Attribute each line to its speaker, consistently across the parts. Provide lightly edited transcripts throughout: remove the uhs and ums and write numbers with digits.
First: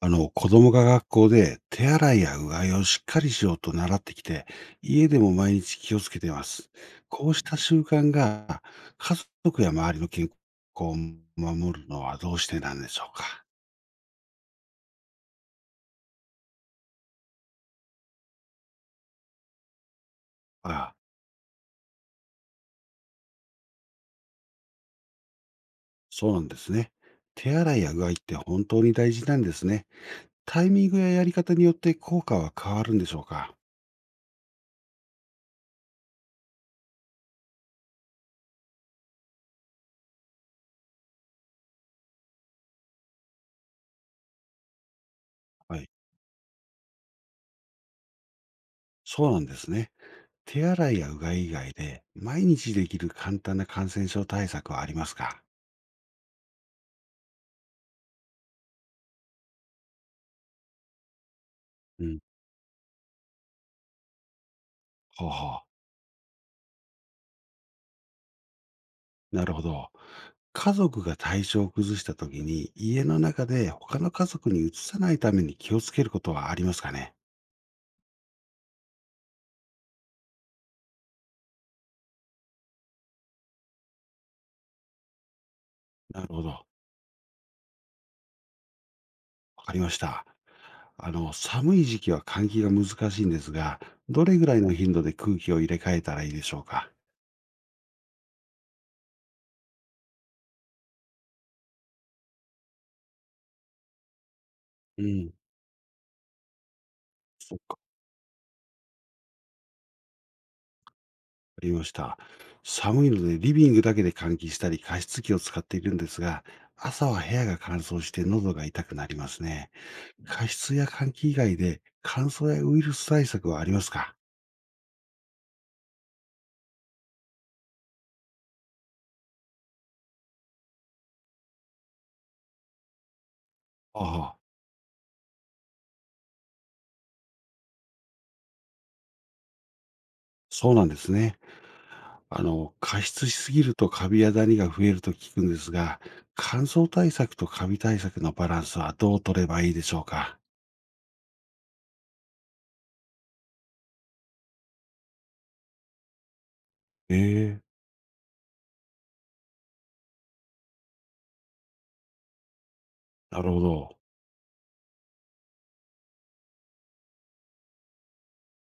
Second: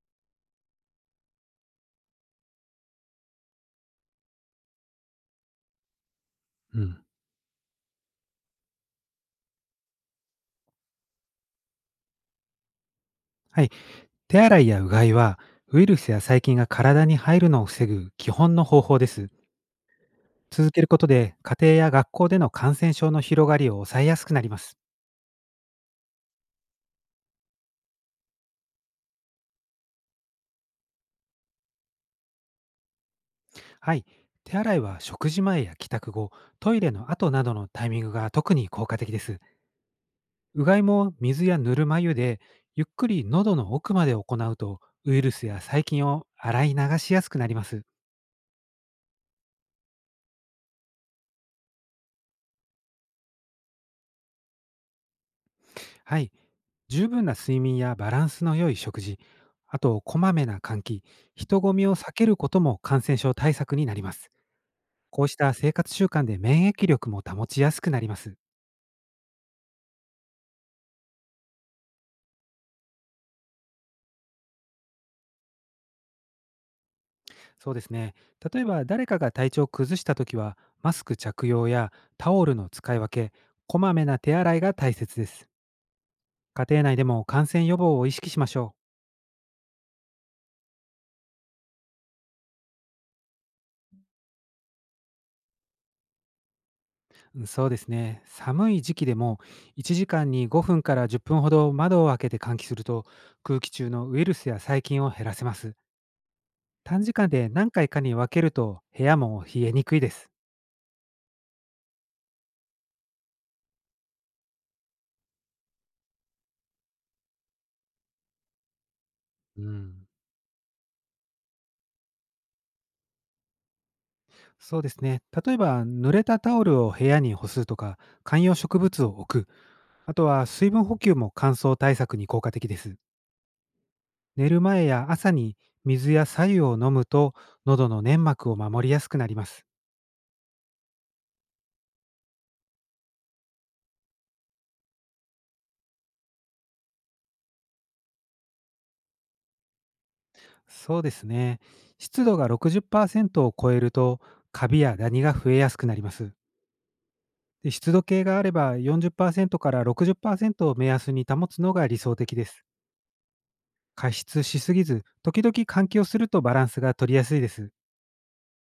Speaker 1: 子供が学校で手洗いやうがいをしっかりしようと習ってきて、家でも毎日気をつけています。
Speaker 2: うん。
Speaker 1: こうした習慣が家族や周りの健康を守るのはどうしてなんでしょうか。
Speaker 2: はい。手洗いやうがいは、ウイルスや細菌が体に入るのを防ぐ基本の方法です。続ける
Speaker 1: ああ、
Speaker 2: ことで、家庭や学校での感染症の広がりを抑えやすくなります。
Speaker 1: そうなんですね。手洗いやうがいって本当に大事なんですね。タイミングややり方によって効果は変わるんでしょうか。
Speaker 2: はい。手洗いは食事前や帰宅後、トイレの後などのタイミングが特に効果的です。うがいも水やぬるま湯で、ゆっくり喉の奥まで行うと、ウイルスや
Speaker 1: は
Speaker 2: 細
Speaker 1: い、
Speaker 2: 菌を洗い流しやすくなります。
Speaker 1: そうなんですね。手洗いやうがい以外で毎日できる簡単な感染症対策はありますか？
Speaker 2: はい。十分な睡眠やバランスの良い食事、あとこまめな換気、人混みを
Speaker 1: う
Speaker 2: 避
Speaker 1: ん。
Speaker 2: けることも感染症対策になります。こ
Speaker 1: ほ
Speaker 2: う
Speaker 1: う
Speaker 2: した
Speaker 1: ほう。
Speaker 2: 生活習慣で免疫力も保ちやすくなります。
Speaker 1: なるほど。家族が体調を崩したときに、家の中で他の家族に移さないために気をつけることはありますかね？
Speaker 2: そうですね。例えば誰かが体調を崩したときは、マスク着用やタオルの使い分け、こまめな手洗いが大切です。
Speaker 1: なるほど。
Speaker 2: 家庭内でも感染予防を意識しましょう。
Speaker 1: わかりました。寒い時期は換気が難しいんですが、どれぐらいの頻度で空気を入れ替えたらいいでしょうか？
Speaker 2: うん、そうですね。寒い時期でも1時間に5分から10分ほど窓を開けて換気すると、空気中のウイルスや細
Speaker 1: う
Speaker 2: 菌を
Speaker 1: ん。
Speaker 2: 減
Speaker 1: わか
Speaker 2: らせます。短時間で何回かに分けると部屋も冷えにくいです。
Speaker 1: りました。寒いのでリビングだけで換気したり加湿器を使っているんですが、朝は部屋が乾燥して喉が痛くなります
Speaker 2: う
Speaker 1: ね。
Speaker 2: ん。
Speaker 1: 加湿や換気以外で乾燥やウイルス対策はありますか？
Speaker 2: そうですね。例えば濡れたタオルを部屋に干すとか、観葉植物を置く。あとは水分補給も乾燥対策に効果的です。
Speaker 1: ああ。
Speaker 2: 寝る前や朝に水や白湯を飲むと喉の粘膜を守りやすくなります。
Speaker 1: そうなんですね。加湿しすぎるとカビやダニが増えると聞くんですが、乾燥対策とカビ対策のバランスはどう取ればいいでしょうか？
Speaker 2: そうですね。湿度が60%を超えると、カビやダニが増えやすくなります。
Speaker 1: ええ、
Speaker 2: で、湿度計があれば40%から60%を目安に保つのが理想的です。
Speaker 1: なるほど。
Speaker 2: 加湿しすぎず、時々換気をするとバランスが取りやすいです。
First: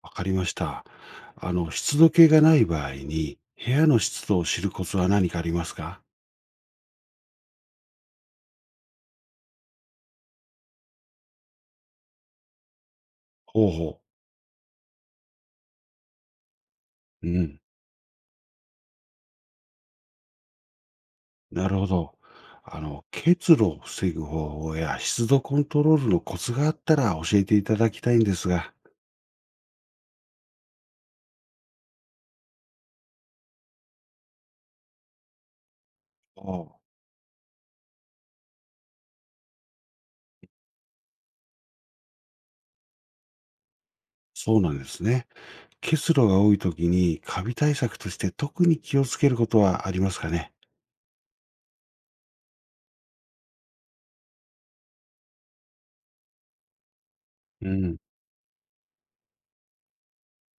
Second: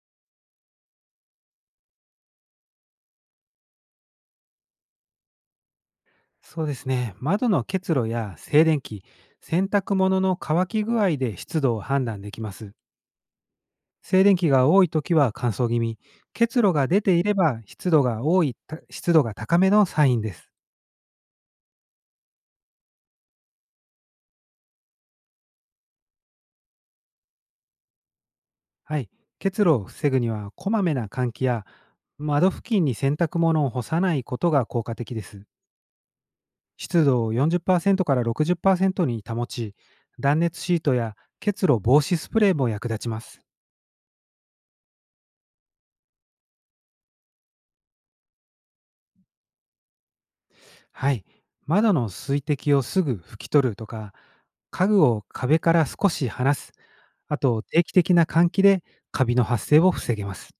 Speaker 1: わかりました。湿度計がない場合に、部屋の湿度を知るコツは何かありますか？
Speaker 2: そうですね。窓の結露や静電気、洗濯物の乾き具合で湿度を判断できます。
Speaker 1: ほうほ
Speaker 2: 静電気が多いときは乾燥気味、結露が出てい
Speaker 1: う。う
Speaker 2: れ
Speaker 1: ん。
Speaker 2: ば湿度が多い、た湿度が高めのサインです。
Speaker 1: なるほど。結露を防ぐ方法や湿度コントロールのコツがあったら教えていただきたいんですが。
Speaker 2: はい、結露を防ぐにはこまめな換気や窓付近に洗濯物を干さないことが効果的です。
Speaker 1: ああ、
Speaker 2: 湿度を40%から60%に保ち、断熱シートや結露防止スプレーも役立ちます。
Speaker 1: そうなんですね。結露が多い時にカビ対策として特に気をつけることはありますかね？
Speaker 2: はい、窓の水滴をすぐ拭き取るとか、家具を壁から少し離す、あと
Speaker 1: う
Speaker 2: 定期
Speaker 1: ん。
Speaker 2: 的な換気でカビの発生を防げます。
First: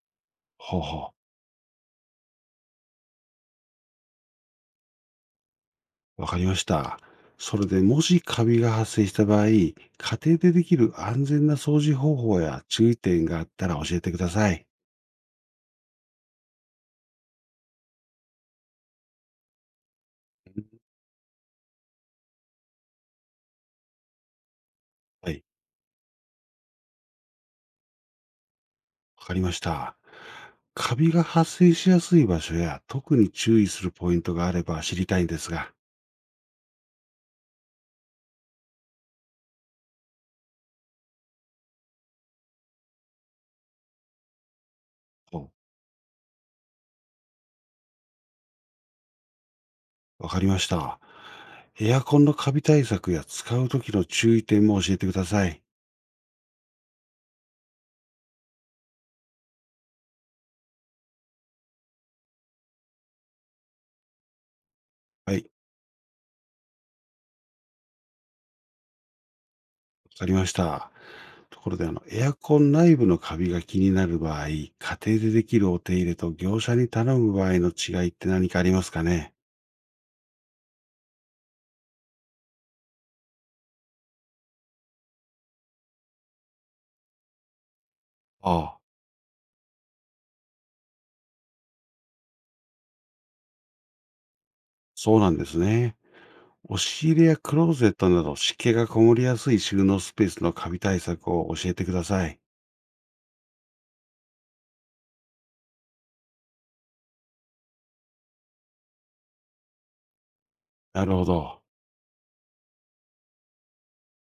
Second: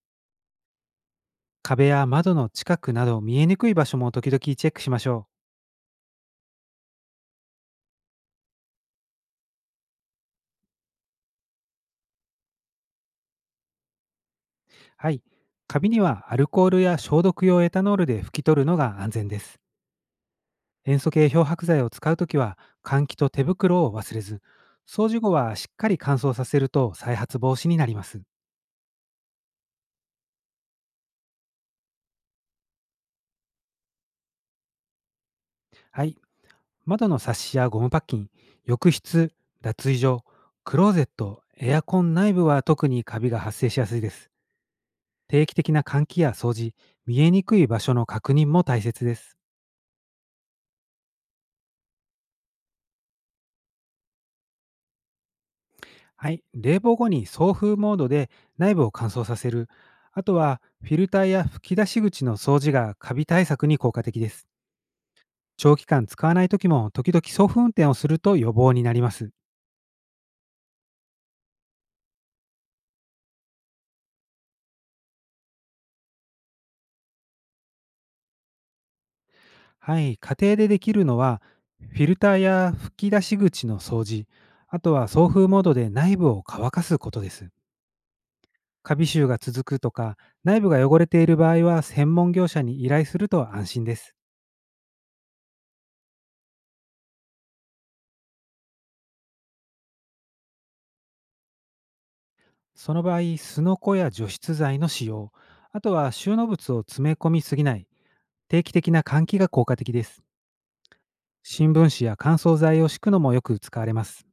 Speaker 1: ほうほ
Speaker 2: 壁や窓の近くなど見えにくい場所も時々チェックしましょう。
Speaker 1: う。わかりました。それでもしカビが発生した場合、家庭でできる安全な掃除方法や注意点があったら教えてください。
Speaker 2: はい。カビにはアルコールや消毒用エタノールで拭き取るのが安全です。
Speaker 1: うん、
Speaker 2: 塩素系漂白剤を使うときは換気と手袋を忘れず、掃除
Speaker 1: は
Speaker 2: 後
Speaker 1: い。
Speaker 2: はしっかり乾燥させると再発防止になります。
Speaker 1: わかりました。カビが発生しやすい場所や特に注意するポイントがあれば知りたいんですが。
Speaker 2: はい。窓のサッシやゴムパッキン、浴室、脱衣所、クローゼット、エアコン内部は特にカビが発生しやすいです。定
Speaker 1: お、
Speaker 2: 期的な換気や掃除、見えにくい場所の確認も大切です。
Speaker 1: わかりました。エアコンのカビ対策や使う時の注意点も教えてください。
Speaker 2: はい、冷房後に送風モードで内部を乾燥させる、あとはフィルターや吹き出し口の掃除がカビ対策に効果的です。
Speaker 1: はい。
Speaker 2: 長期間使わない時も時々送風運転をすると予防になります。
Speaker 1: わかりました。ところで、エアコン内部のカビが気になる場合、家庭でできるお手入れと業者に頼む場合の違いって何かありますかね？
Speaker 2: はい、家庭でできるのはフィルターや吹き出し口の掃除、あとは送風モードで内部を乾かすことです。
Speaker 1: ああ、
Speaker 2: カビ臭が続くとか、内部が汚れている場合は専門業者に依頼すると安心です。
Speaker 1: そうなんですね。押し入れやクローゼットなど湿気がこもりやすい収納スペースのカビ対策を教えてください。
Speaker 2: その場合、すのこや除湿剤の使用、あとは収納物を詰め込みすぎない、定期的な換気が効果的です。
Speaker 1: なるほど。
Speaker 2: 新聞紙や乾燥剤を敷くのもよく使われます。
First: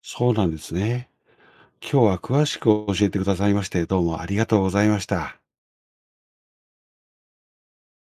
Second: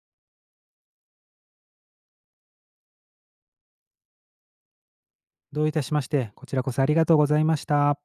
Speaker 1: そうなんですね。今日は詳しく教えてくださいまして、どうもありがとうございました。
Speaker 2: どういたしまして、こちらこそありがとうございました。